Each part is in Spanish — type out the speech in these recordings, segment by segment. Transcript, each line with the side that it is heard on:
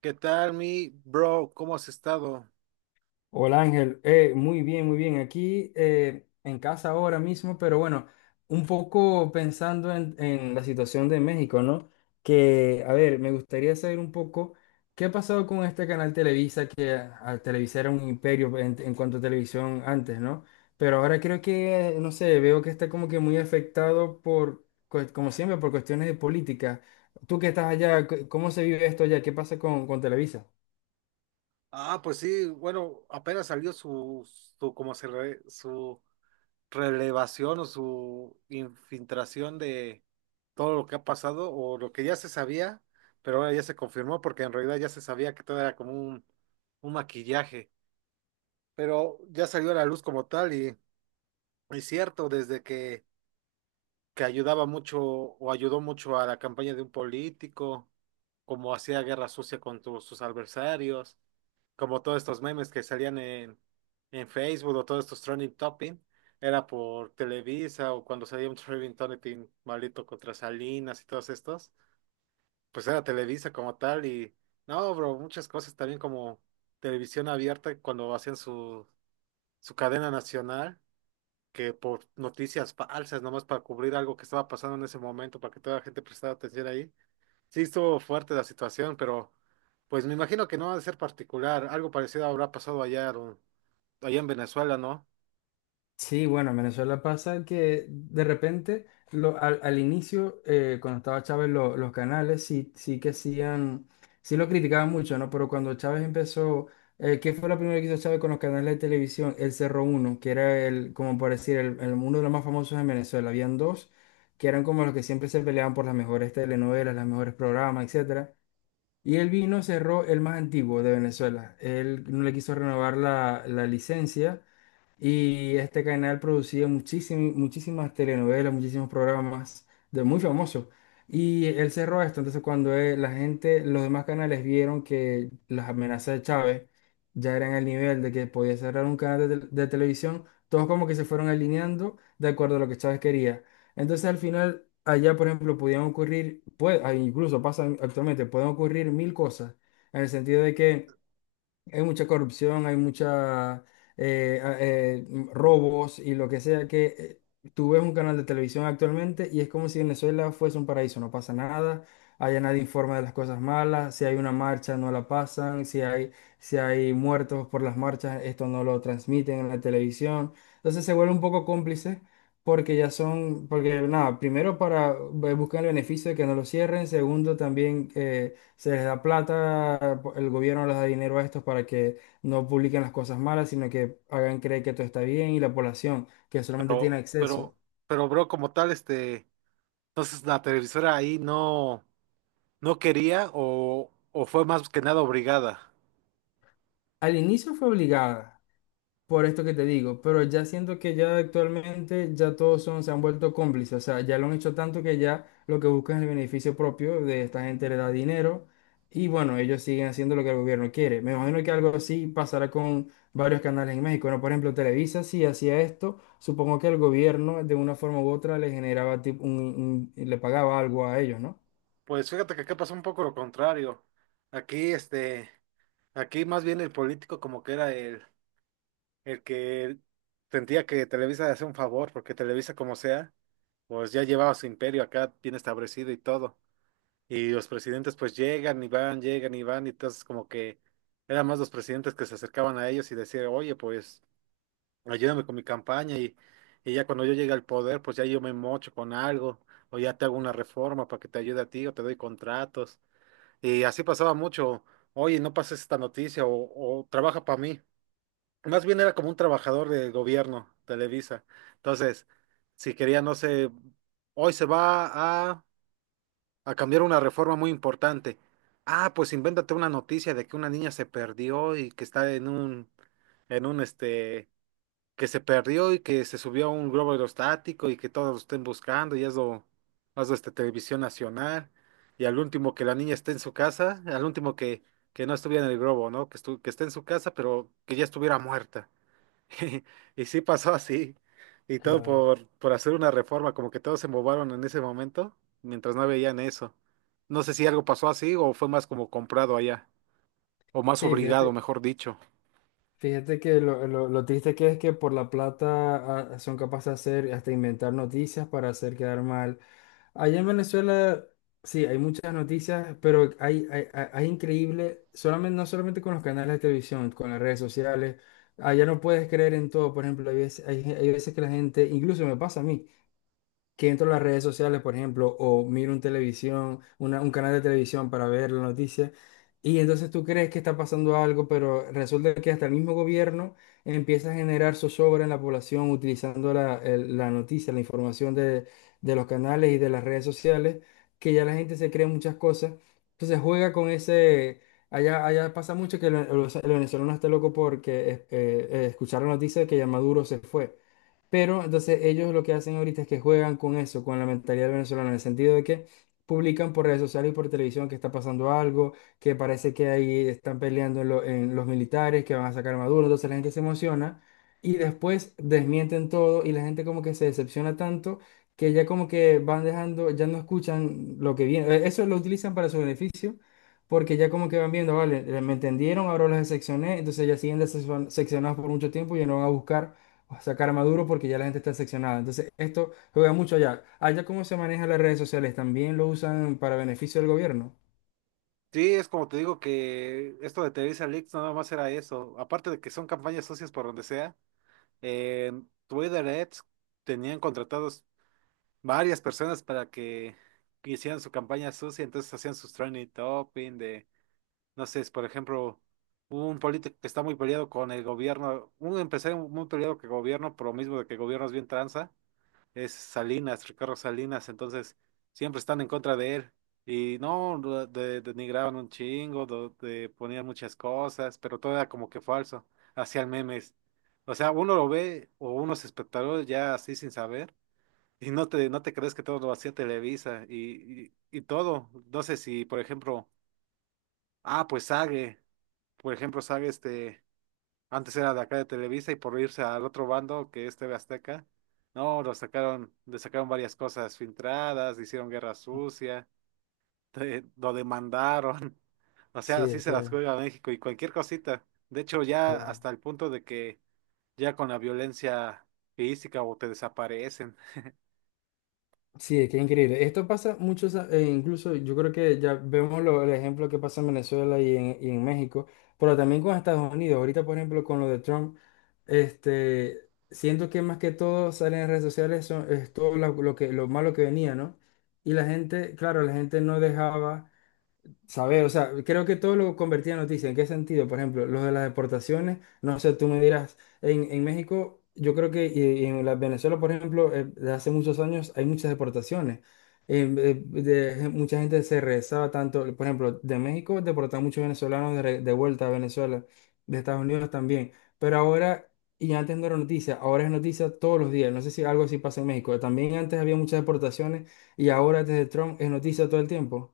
right: ¿Qué tal, mi bro? ¿Cómo has estado?
left: Hola Ángel. Muy bien, muy bien. Aquí en casa ahora mismo, pero bueno, un poco pensando en la situación de México, ¿no? Que, a ver, me gustaría saber un poco qué ha pasado con este canal Televisa era un imperio en cuanto a televisión antes, ¿no? Pero ahora creo que, no sé, veo que está como que muy afectado por, como siempre, por cuestiones de política. Tú que estás allá, ¿cómo se vive esto allá? ¿Qué pasa con Televisa?
right: Ah, pues sí, bueno, apenas salió su, su relevación o su infiltración de todo lo que ha pasado o lo que ya se sabía, pero ahora ya se confirmó porque en realidad ya se sabía que todo era como un maquillaje, pero ya salió a la luz como tal y es cierto, que ayudaba mucho o ayudó mucho a la campaña de un político, como hacía guerra sucia con sus adversarios, como todos estos memes que salían en Facebook o todos estos trending topic, era por Televisa, o cuando salía un trending topic maldito contra Salinas y todos estos, pues era Televisa como tal. Y no, bro, muchas cosas también como televisión abierta cuando hacían su, su cadena nacional, que por noticias falsas, nomás para cubrir algo que estaba pasando en ese momento, para que toda la gente prestara atención ahí. Sí, estuvo fuerte la situación, pero pues me imagino que no va a ser particular, algo parecido habrá pasado allá, Aaron, allá en Venezuela, ¿no?
left: Sí, bueno, en Venezuela pasa que de repente, al inicio, cuando estaba Chávez, los canales sí que hacían, sí lo criticaban mucho, ¿no? Pero cuando Chávez empezó, ¿qué fue lo primero que hizo Chávez con los canales de televisión? El Cerro Uno, que era el, como por decir, uno de los más famosos en Venezuela. Habían dos que eran como los que siempre se peleaban por las mejores telenovelas, los mejores programas, etcétera. Y él vino, cerró el más antiguo de Venezuela. Él no le quiso renovar la licencia. Y este canal producía muchísimas, muchísimas telenovelas, muchísimos programas de muy famosos. Y él cerró esto. Entonces, cuando la gente, los demás canales vieron que las amenazas de Chávez ya eran al nivel de que podía cerrar un canal de televisión, todos como que se fueron alineando de acuerdo a lo que Chávez quería. Entonces, al final, allá, por ejemplo, podían ocurrir, incluso pasa actualmente, pueden ocurrir mil cosas, en el sentido de que hay mucha corrupción, hay mucha robos y lo que sea que tú ves un canal de televisión actualmente y es como si Venezuela fuese un paraíso, no pasa nada, allá nadie informa de las cosas malas, si hay una marcha no la pasan, si hay muertos por las marchas, esto no lo transmiten en la televisión, entonces se vuelve un poco cómplice. Porque ya son, porque nada, primero para buscar el beneficio de que no lo cierren, segundo también se les da plata, el gobierno les da dinero a estos para que no publiquen las cosas malas, sino que hagan creer que todo está bien y la población, que solamente tiene
right: Pero, pero,
left: acceso.
right: pero, bro, como tal, este, entonces la televisora ahí no, no quería o fue más que nada obligada.
left: Al inicio fue obligada, por esto que te digo, pero ya siento que ya actualmente ya todos son, se han vuelto cómplices, o sea, ya lo han hecho tanto que ya lo que buscan es el beneficio propio de esta gente le da dinero y bueno, ellos siguen haciendo lo que el gobierno quiere. Me imagino que algo así pasará con varios canales en México, ¿no? Por ejemplo, Televisa si hacía esto, supongo que el gobierno de una forma u otra le generaba tipo le pagaba algo a ellos, ¿no?
right: Pues fíjate que acá pasó un poco lo contrario. Aquí, este, aquí más bien el político como que era el que sentía que Televisa le hacía un favor, porque Televisa, como sea, pues ya llevaba su imperio acá bien establecido y todo. Y los presidentes pues llegan y van, y entonces como que eran más los presidentes que se acercaban a ellos y decían, oye, pues ayúdame con mi campaña y ya cuando yo llegue al poder, pues ya yo me mocho con algo, o ya te hago una reforma para que te ayude a ti, o te doy contratos. Y así pasaba mucho. Oye, no pases esta noticia o trabaja para mí. Más bien era como un trabajador del gobierno, Televisa. Entonces, si quería, no sé, hoy se va a cambiar una reforma muy importante. Ah, pues invéntate una noticia de que una niña se perdió y que está en un, en un este, que se perdió y que se subió a un globo aerostático y que todos lo estén buscando, y hazlo, hazlo este televisión nacional. Y al último que la niña esté en su casa, al último que no estuviera en el globo, ¿no? Que esté en su casa, pero que ya estuviera muerta. Y sí pasó así. Y todo
left: Claro.
right: por hacer una reforma, como que todos se movaron en ese momento, mientras no veían eso. No sé si algo pasó así o fue más como comprado allá, o más
left: Sí,
right: obligado,
left: fíjate.
right: mejor dicho.
left: Fíjate que lo triste que es que por la plata son capaces de hacer, hasta inventar noticias para hacer quedar mal. Allá en Venezuela, sí, hay muchas noticias, pero hay increíble, solamente, no solamente con los canales de televisión, con las redes sociales. Allá no puedes creer en todo, por ejemplo, hay veces que la gente, incluso me pasa a mí que entro a las redes sociales, por ejemplo, o miro un televisión, un canal de televisión para ver la noticia, y entonces tú crees que está pasando algo, pero resulta que hasta el mismo gobierno empieza a generar zozobra en la población utilizando la noticia, la información de los canales y de las redes sociales, que ya la gente se cree muchas cosas, entonces juega con ese. Allá, allá pasa mucho que el venezolano está loco porque escucharon noticias de que ya Maduro se fue. Pero entonces ellos lo que hacen ahorita es que juegan con eso, con la mentalidad venezolana, en el sentido de que publican por redes sociales y por televisión que está pasando algo, que parece que ahí están peleando en los militares, que van a sacar a Maduro, entonces la gente se emociona y después desmienten todo y la gente como que se decepciona tanto que ya como que van dejando, ya no escuchan lo que viene. Eso lo utilizan para su beneficio. Porque ya como que van viendo, vale, me entendieron, ahora los decepcioné, entonces ya siguen decepcionados por mucho tiempo y ya no van a buscar sacar Maduro porque ya la gente está seccionada. Entonces, esto juega mucho allá. Allá, ¿cómo se manejan las redes sociales? ¿También lo usan para beneficio del gobierno?
right: Sí, es como te digo, que esto de Televisa Leaks no nada más era eso. Aparte de que son campañas socias por donde sea, en Twitter Ads tenían contratados varias personas para que hicieran su campaña sucia, entonces hacían sus trending topping de... No sé, es, por ejemplo, un político que está muy peleado con el gobierno, un empresario muy peleado con el gobierno, por lo mismo de que el gobierno es bien tranza, es Salinas, Ricardo Salinas, entonces siempre están en contra de él. Y no, denigraban un chingo, ponían muchas cosas, pero todo era como que falso, hacían memes. O sea, uno lo ve, o unos espectadores ya así sin saber, y no te crees que todo lo hacía Televisa y todo. No sé si, por ejemplo, ah, pues Sage, por ejemplo, sabe, este, antes era de acá de Televisa y por irse al otro bando, que es TV Azteca, no, lo sacaron, le sacaron varias cosas filtradas, hicieron guerra sucia, lo demandaron, o sea,
left: Sí,
right: así
left: es
right: se las
left: que,
right: juega México y cualquier cosita. De hecho, ya
left: claro.
right: hasta el punto de que ya con la violencia física o te desaparecen.
left: Sí, es que es increíble. Esto pasa mucho, e incluso yo creo que ya vemos el ejemplo que pasa en Venezuela y en México, pero también con Estados Unidos. Ahorita, por ejemplo, con lo de Trump, este, siento que más que todo salen en redes sociales son, es todo lo que, lo malo que venía, ¿no? Y la gente, claro, la gente no dejaba. Saber, o sea, creo que todo lo convertía en noticia. ¿En qué sentido? Por ejemplo, lo de las deportaciones, no sé, tú me dirás, en México, yo creo que y en la Venezuela, por ejemplo, de hace muchos años hay muchas deportaciones. Mucha gente se regresaba tanto, por ejemplo, de México deportaban muchos venezolanos de vuelta a Venezuela, de Estados Unidos también. Pero ahora, y antes no era noticia, ahora es noticia todos los días. No sé si algo así pasa en México. También antes había muchas deportaciones y ahora desde Trump es noticia todo el tiempo.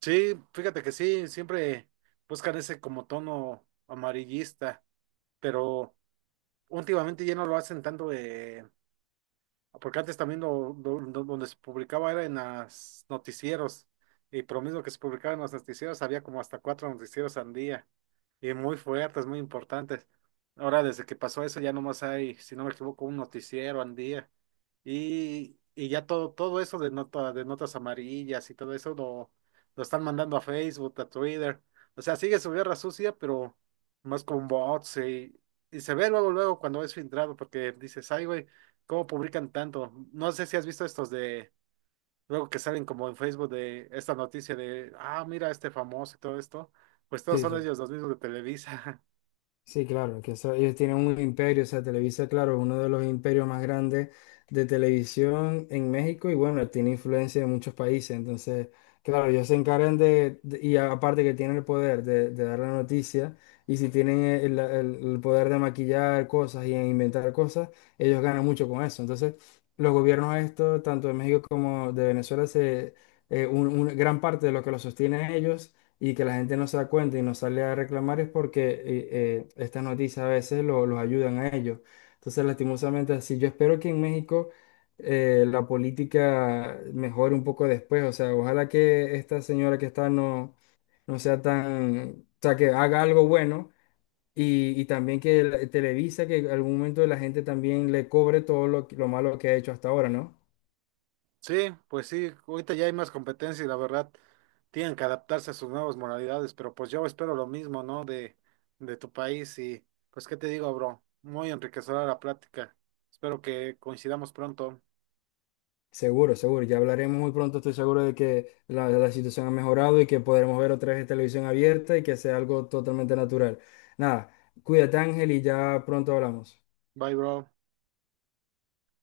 right: Sí, fíjate que sí, siempre buscan ese como tono amarillista, pero últimamente ya no lo hacen tanto. Porque antes también donde se publicaba era en los noticieros. Y por lo mismo que se publicaba en los noticieros, había como hasta cuatro noticieros al día. Y muy fuertes, muy importantes. Ahora, desde que pasó eso, ya nomás hay, si no me equivoco, un noticiero al día. Y ya todo, todo eso de nota, de notas amarillas y todo eso lo están mandando a Facebook, a Twitter. O sea, sigue su guerra sucia, pero más con bots y se ve luego, luego cuando es filtrado, porque dices, ay, güey. ¿Cómo publican tanto? No sé si has visto estos de, luego que salen como en Facebook, de esta noticia de, ah, mira este famoso y todo esto. Pues todos
left: Sí,
right: son
left: sí.
right: ellos, los mismos de Televisa.
left: Sí, claro, que ellos tienen un imperio, o sea, Televisa, claro, uno de los imperios más grandes de televisión en México y bueno, tiene influencia en muchos países, entonces, claro, ellos se encargan y aparte que tienen el poder de dar la noticia y si tienen el poder de maquillar cosas y inventar cosas, ellos ganan mucho con eso. Entonces, los gobiernos estos, tanto de México como de Venezuela, una gran parte de lo que los sostiene a ellos y que la gente no se da cuenta y no sale a reclamar es porque estas noticias a veces los ayudan a ellos. Entonces, lastimosamente así, yo espero que en México la política mejore un poco después, o sea, ojalá que esta señora que está no sea tan, o sea, que haga algo bueno. Y también que Televisa, que en algún momento la gente también le cobre todo lo malo que ha hecho hasta ahora, ¿no?
right: Sí, pues sí, ahorita ya hay más competencia y la verdad tienen que adaptarse a sus nuevas modalidades, pero pues yo espero lo mismo, ¿no? De tu país. Y pues qué te digo, bro, muy enriquecedora la plática. Espero que coincidamos pronto.
left: Seguro, seguro. Ya hablaremos muy pronto. Estoy seguro de que la situación ha mejorado y que podremos ver otra vez televisión abierta y que sea algo totalmente natural. Nada, cuídate, Ángel, y ya pronto hablamos.
right: Bye, bro.